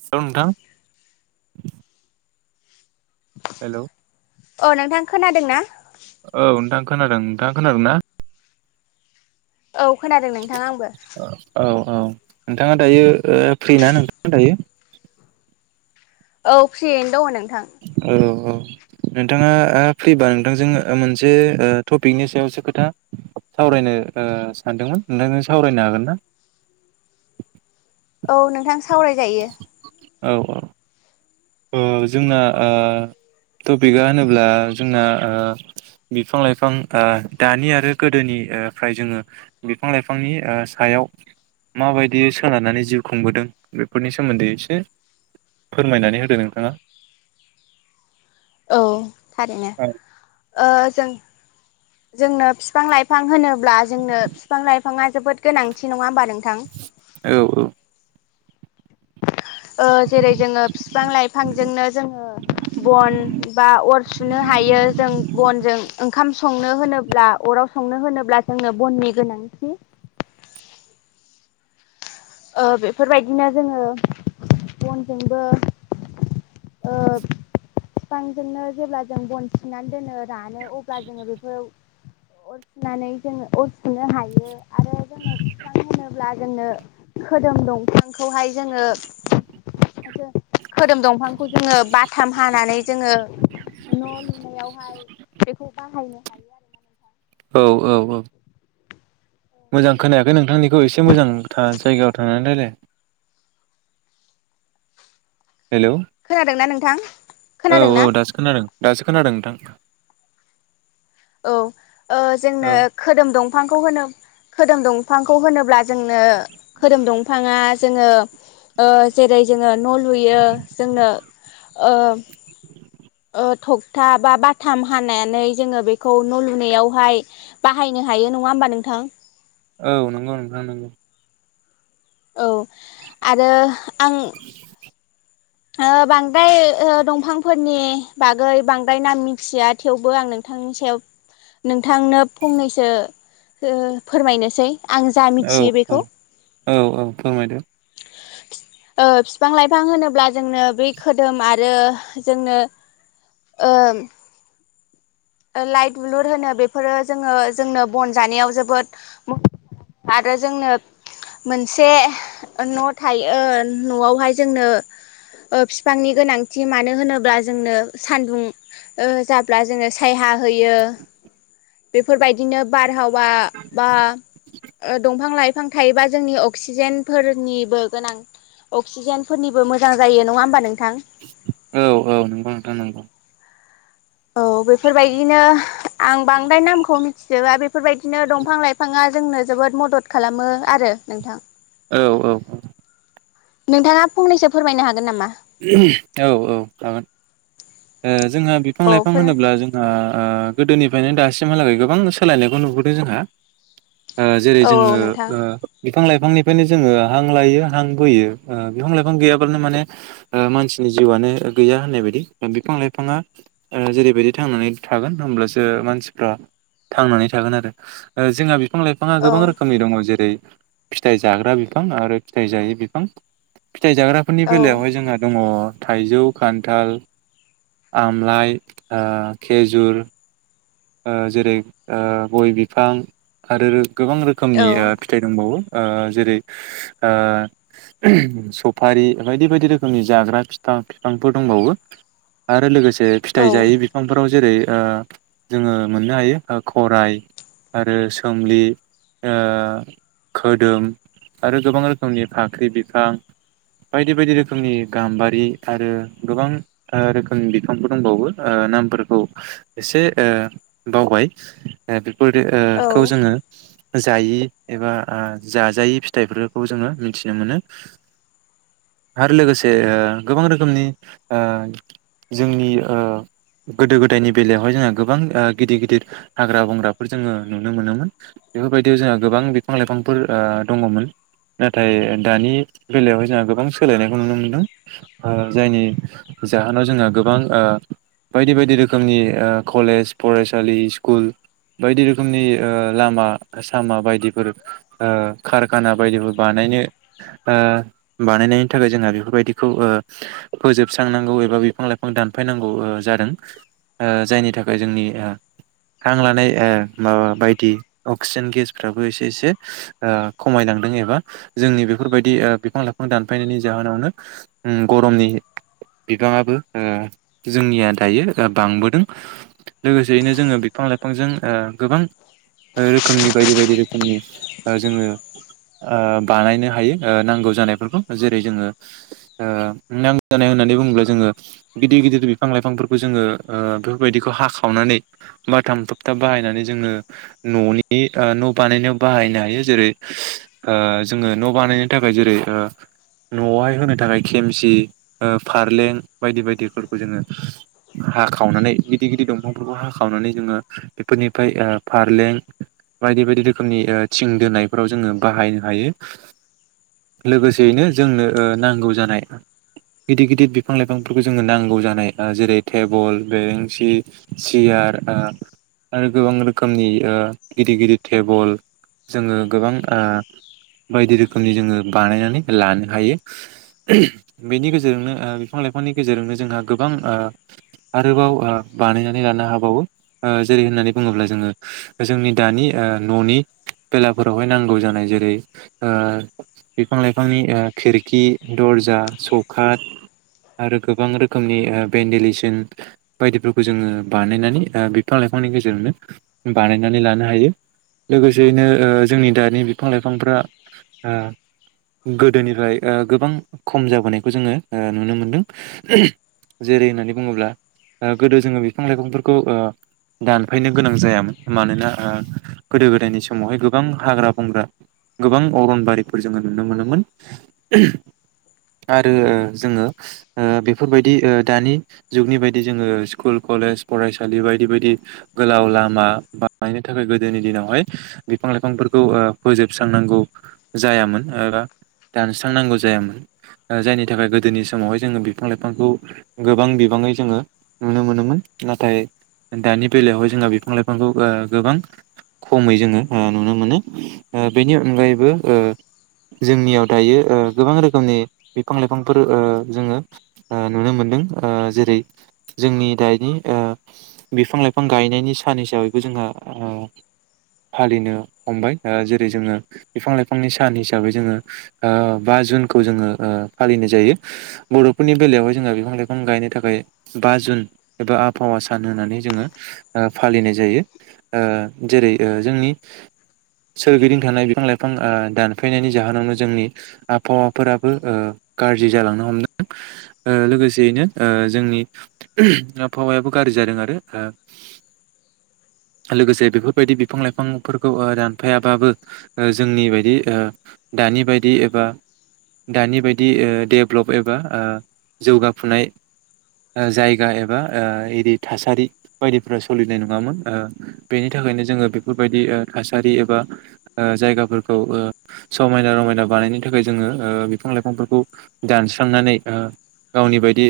[inaudible] लौ नोंथां। हेल'। अह नोंथां खोनादोंना? औ नोंथां खोनादों नोंथाङा खोनादोंना? औ खोनादों नोंथां आंबो। औ औ नोंथाङा दायो ओ फ्रिना नोंथा [inaudible] दायो? औ फ्रियैनो दङ नों औ औ नोंथाङा फैबा नोंथांजों मोनसे ओ टपिकनि सायावसो खोथा सावरायनो ओ सानदोंमोन नोंथांजों सावरायनो हागोन ना? औ नोंथां सावरायजायो। औ औ जोंना आ टपिकआ होनोब्ला जोंना आ बिफां लाइफां आ दानि आरो गोदोनिफ्राय जोङो बिफां लाइफांनि आ सायाव माबायदि सोनारनानै जिउ खुंबोदों बेफोरनि सोमोन्दै एसे फोरमायनानै हो दों नोंथाङा औ थारैनो ओ जों जोंनो बिफां-लाइफां होनोब्ला जोंनो बिफां लाइफाङा जोबोद गोनांथि नङा होमबा नों औ औ ओ जेरै जोङो बिफां लाइफांजोंनो जोङो बन बा अर सुनो हायो जों बनजों खाम संनो होनोब्ला अराव संनो होनोब्ला जोंनो बननि गोनांथि ओ बेफोरबायदिनो जोङो बनजोंबो ओ बिफांजोंनो जेब्ला जों बन सिनानै दोनो - जानो अब्ला जोङो बेफोर अर सुनानै जों अर सुनो हायो । आरो जोङो बिफां होनोब्ला जोंनो खोदोम दंफां। खौहाय जोङोथ खदोम दंफांखौ जोङो बाथाम हानानै जोङो न' लुनायावहाय बेखौ बाहायनो हायो आरो नोंथां। औ औ औ मोजां जेरै खोनायाखै जोङो नोंथांनिखौ एसे मोजां था जायगायाव थांनानै रायलाय। हेलौ खोनादोंना नों थां औ औ दासो खोनादों दासो खोनादों नोंथां औ ओ औ जोंनो खोदोम दंफांखौ होनो खोदोम दंफांखौ होनोब्ला जोंनो खोदोम दं फाङा जोङो ओ जेरै जोङो न' लुयो जोंनो ओ ओ थगथा बा बाथाम हानानै जोङो बेखौ न' लुनायावहाय बाहायनो हायो नङा होमबा नोंथां औ नंगौ नोंथां नंगौ औ आरो आं ओ बांद्राय ओ दंफांफोरनि बागै बांद्राय नाम मिथिया थेवबो आं नोंथांनि सायाव नोंथांनो फंनैसो फो फोरमायनोसै आं जा औ मिथियो औ बेखौ औ औ फोरमायदो ओ बिफां लाइफां होनोब्ला जोंनो बै खोदोम आरो जोंनो ओ लाइ दुलुर होनो बेफोरो जोङो जोंनो बन जानायाव जोबोद मस आरो जोंनो मोनसे न' थायो न'आवहाय जोंनो ओ फिफांनि गोनांथि मानो होनोब्ला जोंनो सानदुं ओ जाब्ला जोङो सायहा होयो बेफोर बायदिनो बारहाव वा बा ओ दंफां लाइ फां थायोबा जोंनि अक्सिजेनफोरनिबो गोनां अक्सिजेनफोरनिबो मोजां जायो नङा होमबा नों औ औ नोंगौ नोंथां नंगौ। औ बेफोरबायदिनो आं बांद्राय नामखौ मिथिजोबा बेफोरबायदिनो दंफां-लाइफाङा जोंनो जोबोद मदद खालामो आरो नोंथां। औ औ औ नोंथाङा फंनैसो फोरमायनो हागोन नामा? औ औ हागोन ओ जोंहा औ बिफां-लाइफां फोर होनोब्ला जोंहा ओ गोदोनि फायनो दासिमहालागै गोबां सोलायनायखौ नुबोदों जोंहा। ओ जेरै औ जोङो नोंथां ओ बिफां-लाइफांनिफ्रायनो जोङो हां लायो हां बोयो ओ बिफां-लाइफां गैयाब्लानो माने ओ मानसिनि जिउआनो गैया होननाय बायदि। बिफां लाइफाङा ओ जेरैबायदि थांनानै थागोन होमब्लासो मानसिफ्रा थांनानै थागोन आरो ओ जोंहा बि बिफां-लाइफाङा औ गोबां रोखोमनि दङ जेरै फिथाइ जाग्रा बिफां आरो फिथाय जायै बिफां। फिथाइ जाग्राफोरनि औ बेलायावहाय जोंहा दङ थाइजौ, खान्थाल आमलाइ, ओ खेजुर ओ जेरै ओ गय बिफां आरो गोबां रोखोमनि औ ओ फिथाइ दंबावो ओ जेरै ओ सफारि बायदि बायदि रोखोमनि जाग्रा फिफां फिफांफोर दंबावो आरो लोगोसे जे फिथाइ जायै बिफांफोराव जेरै दा जोङो मोननो हायो ओ खराइ आरो सोमलि ओ खोदोम आरो गोबां रोखोमनि फाख्रि बिफां बायदि बायदि रोखोमनि गाम्बारि आरो गोबां ओ रोखोमनि बिफांफोर दंबावो नामफोरखौ एसे ओ बावबाय ओ बे फोर ओ औ खौ जोङो जायि एबा जाजायै फिथाइफोरखौ जोङो मिथिनो मोनो आरो लोगोसे ओ गोबां रोखोमनि ओ जोंनि ओ गोदो गोदायनि बेलायावहाय जोंहा गोबां ओ गिदिर गिदिर हाग्रा बंग्राफोर जोङो नुनो मोनोमोन। बेफोरबायदियाव जोंहा गोबां बिफां लाइफांफोर दङमोन नाथाय दानि बेलायावहाय जोंहा गोबां सोलायनायखौ नुनो मोनदों, जायनि जाहोनाव जोंहा गोबां ओ बायदि बायदि रोखोमनि ओ कलेज, फरायसालि, स्कुल बायदि रोखोमनि ओ लामा सामा बायदिफोर ओ कारखाना बायदिफोर बानायनो ओ बानायनायनि थाखाय जोंहा बेफोरबायदिखौ ओ फोजोबस्रांनांगौ एबा बिफां-लाइफां दानफायनांगौ ओ जादों ओ जाय नि थाखाय जोंनि हां लानाय ओ माबा बायदि अक्सिजेन गेसफ्राबो एसे एसे ओ खमायलांदों एबा जोंनि बेफोरबायदि ओ बिफां-लाइफां दानफायनायनि जाहोनावनो उमम गरमनि बिबाङाबो ओ जोंनिया दायो बांबोदों। लोगोसेयैनो जोङो बिफां-लाइफांजों ओ गोबां रोखोमनि बायदि बायदि रोखोमनि ओ जोङो बानायनो हायो नांगौ जानायफोरखौ जेरै- जोङो नांगौ जानाय होननानै बुङोब्ला जोङो गिदिर गिदिर बिफां-लाइफांफोरखौ जोङो ओ बेफोरबायदि बेखौ हाखावनानै बाथाम थबथाब बाहायनानै जोङो न'नि ओ न' बानायनायाव बाहायनो हायो जेरै ओ जोङो न' बानायनो थाखाय जेरै ओ न'आवहाय होनो थाखाय खेमसि ओ फारलें बायदि बायदिफोरखौ जोङो हाखावनानै गिदिर गिदिर दंफांफोरखौ हाखावनानै जोङो बेफोरनिफ्राय फारलें बायदि बायदि रोखोमनि ओ थिं दोनायफोराव जोङो बाहायनो हायो। लोगोसेयैनो जोंनो ओ नांगौ जानाय गिदिर गिदिर बिफां लाइफांफोरखौ जोंनो नांगौ जानाय जेरै- टेबोल, बेरें सि, सियार ओ आरो गोबां रोखोमनि ओ गिदिर गिदिर टेबोल जोङो गोबां ओ बायदि रोखोमनि जोङो बानायनानै लानो हायो। बेनि गेजेरजोंनो ओ बिफां-लाइफांनि गेजेरजोंनो जोंहा गोबां ओ आरोबाव ओ बानायनानै लानो हाबावो। ओ जेरै होननानै बुङोब्ला जोङो जोंनि दानि ओ न'नि बेलाफोरावहाय नांगौ जानाय जेरै- ओ बिफां-लाइफांनि ओ खिरखि, दरजा सौखाट आरो गोबां रोखोमनि ओ भेन्डिलेसन बायदिफोर खौ जोङो बानायनानै ओ बिफां लाइफांनि गेजेराजोंनो बानायनानै लानो हायो। लोगोसेयैनो ओ जोंनि दानि बिफां-लाइफांफ्रा ओ गोदोनिफ्राय ओ गोबां खम जाबोनायखौ जोङो ओ नुनो मोनदों। जेरै होननानै बुङोब्ला ओ गोदो जोङो बिफां लाइफांफोरखौ ओ दानफायनो गोनां जायामोन। मानोना ओ गोदो गोदायनि समावहाय गोबां हाग्रा-बंग्रा, गोबां अरनबारिफोर जोङो नुनो मोनोमोन आरो जोङो ओ बेफोरबायदि ओ दानि जुगनि बायदि जोङो स्कु स्कुल, कलेज, फरायसालि बायदि बायदि गोलाव लामा बानायनो थाखाय गोदोनि दिनावहाय बिफां लाइफांफोरखौ ओ फोजोबस्रांनांगौ जायामोन एबा दानस्रांनांगौ जायामोन। जायनि थाखाय गोदोनि समावहाय जोङो बिफां लाइफांखौ गोबां बिबाङै जोङो नुनो मोनोमोन। नाथाय दानि बेलायावहाय जोंहा बिफां लाइफांखौ ओ गोबां खमै जोङो ओ नुनो मोनो, बेनि अनगायैबो ओ जोंनियाव दायो ओ गोबां रोखोमनि बिफां-लाइफांफोर ओ जोङो ओ नुनो मोनदों, जेरै जोंनि दानि ओ बिफां-लाइफां गायनायनि सान हिसाबैबो जोंहा फालिनो हमबाय, ओ जेरै जोङो बिफां-लाइफांनि सान हिसाबै जोङो बा जुनखौ जोङो फालिनाय जायो। बर'फोरनि बेलायावहाय जोंहा बिफां-लाइफां गायनो थाखाय बा जुन एबा आबहावा सान होननानै जोङो आ फालिनाय जायो। ओ जेरै ओ जोंनि सोरगिदिं थानाय बिफां लाइफां ओ दानफायनायनि जाहोनावनो ओ जोंनि आबहावाफोराबो ओ गाज्रि जालांनो हमदों। ओ लोगोसेयैनो ओ जोंनि । आबहावायाबो गाज्रि जादों आरो लोगोसे बेफोरबायदि बिफां लाइफांफोरखौ दानफायाबाबो जोंनि बायदि ओ दानि बायदि एबा दानि बायदि ओ देडेभ्लप एबा जौगाफुनाय । जायगा एबा आ एरि थासारि बायदिफोरा सोलिनाय नङामोन। ओ बेनि थाखायनो जोङो बेफोरबायदि ओ थासारि एबा जायगाफोरखौ ओ समायना रमायना बानायनो थाखाय जोङो ओ बिफां लाइफांफोरखौ दानस्रांनानै ओ गावनि बायदि।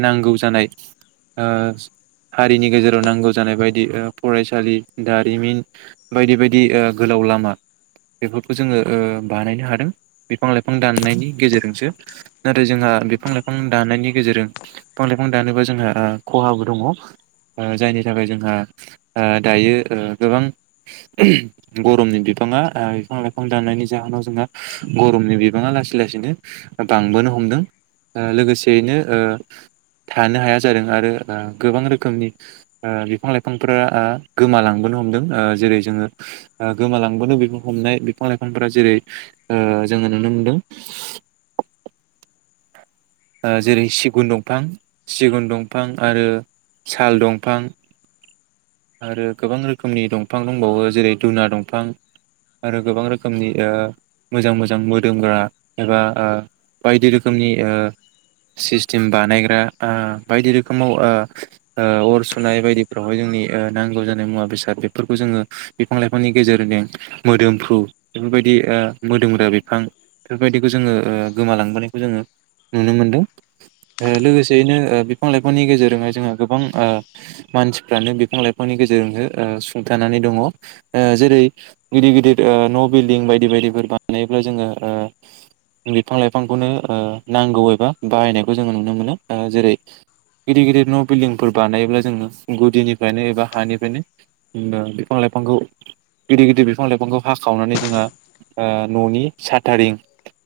नांगौ जानाय ओ हारिनि गेजेराव नांगौ जानाय बायदि ओ फरायसालि दारिमिन बायदि बायदि ओ गोलाव लामा बेफोरखौ जोङो ओ बानायनो हादों। बिफां लाइफां दाननायनि गेजेरजोंसो नाथाय जोंहा बिफां लाइफां दाननायनि गेजेरजों । बिफां लाइफां दानोबा जोंहा ओ खहाबो दङ, जायनि थाखाय जोंहा ओ दायो गोबां गरमनि बिबांङा ओ बिफां लाइफां दाननायनि जाहोनाव ङा गरमनि बिबां बिबाङा लासै लासैनो बांबोनो हमदों, लोगोसेयैनो ओ थानो हाया जादों आरो गोबां रोखोमनि ओ बिफां लाइफांफोरा ओ गोमालांबोनो हमदों। जेरै जोङो गोमालांबोनो हमनाय बिफां लाइफांफोरा जेरै ओ जोङो नुनो मोनदों। जेरै- सिगुन दंफां सिगुन दंफां आरो साल दंफां। आरो गोबां रोखोमनि दंफां दंबावो जेरै- दुना दंफां आरो गोबां रोखोमनि ओ मोजां मोजां मोदोमग्रा एबा बायदि रोखोमनि सिस्टेम बानायग्रा ओ बायदि रोखोमाव ओ ओ अर सुनाय बायदिफ्रावहाय जोंनि। ओ नांगौ जानाय मुवा बेसाद बेफोरखौ जोङो बिफां लाइफांनि गेजेरजों मोदोमफ्रु बेफोरबायदि ओ मोदोमग्रा बिफां बेफोरबायदिखौ जोङो ओ गोमालांबोनायखौ जोङो नुनो मोनदों। लोगोसेयैनो ओ बिफां लाइफांनि गेजेरजोंहाय जोंहा ओ गोबां मानसिफ्रानो । बिफां लाइफांनि गेजेरजोंसो ओ सुंथानानै दङ। ओ जेरै- गिदिर गिदिर ओ न' बिल्डिं बायदि बायदिफोर बानायोब्ला जोङो ओ बिफां लाइफांखौनो नांगौ एबा बाहायनायखौ जोङो नुनो मोनो ओ जेरै- गिदिर गिदिर न' बिल्दिंफोर बानायोब्ला जोङो गुदिनि। बानायोबा हानिफ्रायनो ओ बिफां लाइफांखौ गिदिर गिदिर बिफां लाइफांखौ हावखावनानै जोङो ओ ननि साथारिं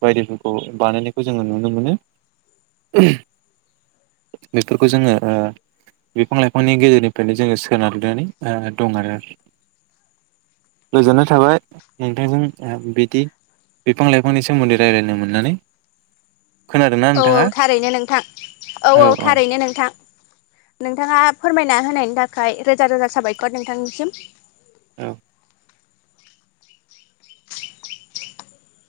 बायदिफोरखौ बानायनायखौ जोङो नुनो मोनो। ओहोम बेफोरखौ जोङो ओ बिफां लाइफांनि गेजेरनि फ्रायनो जोङो सोनारनानै दं आरो। गोजोननाय थाबाय नोंथांजों बिदि बिफां-लाइफांनि सोमोन्दै रायजलायनो मोननानै। खोनादोंना औ औ नोंथाङा थारैनो नोंथां औ औ थारैनो नोंथां। नोंथाङा फोरमायना होनायनि थाखाय रोजा रोजा साबायखर नोंथांनिसिम। औ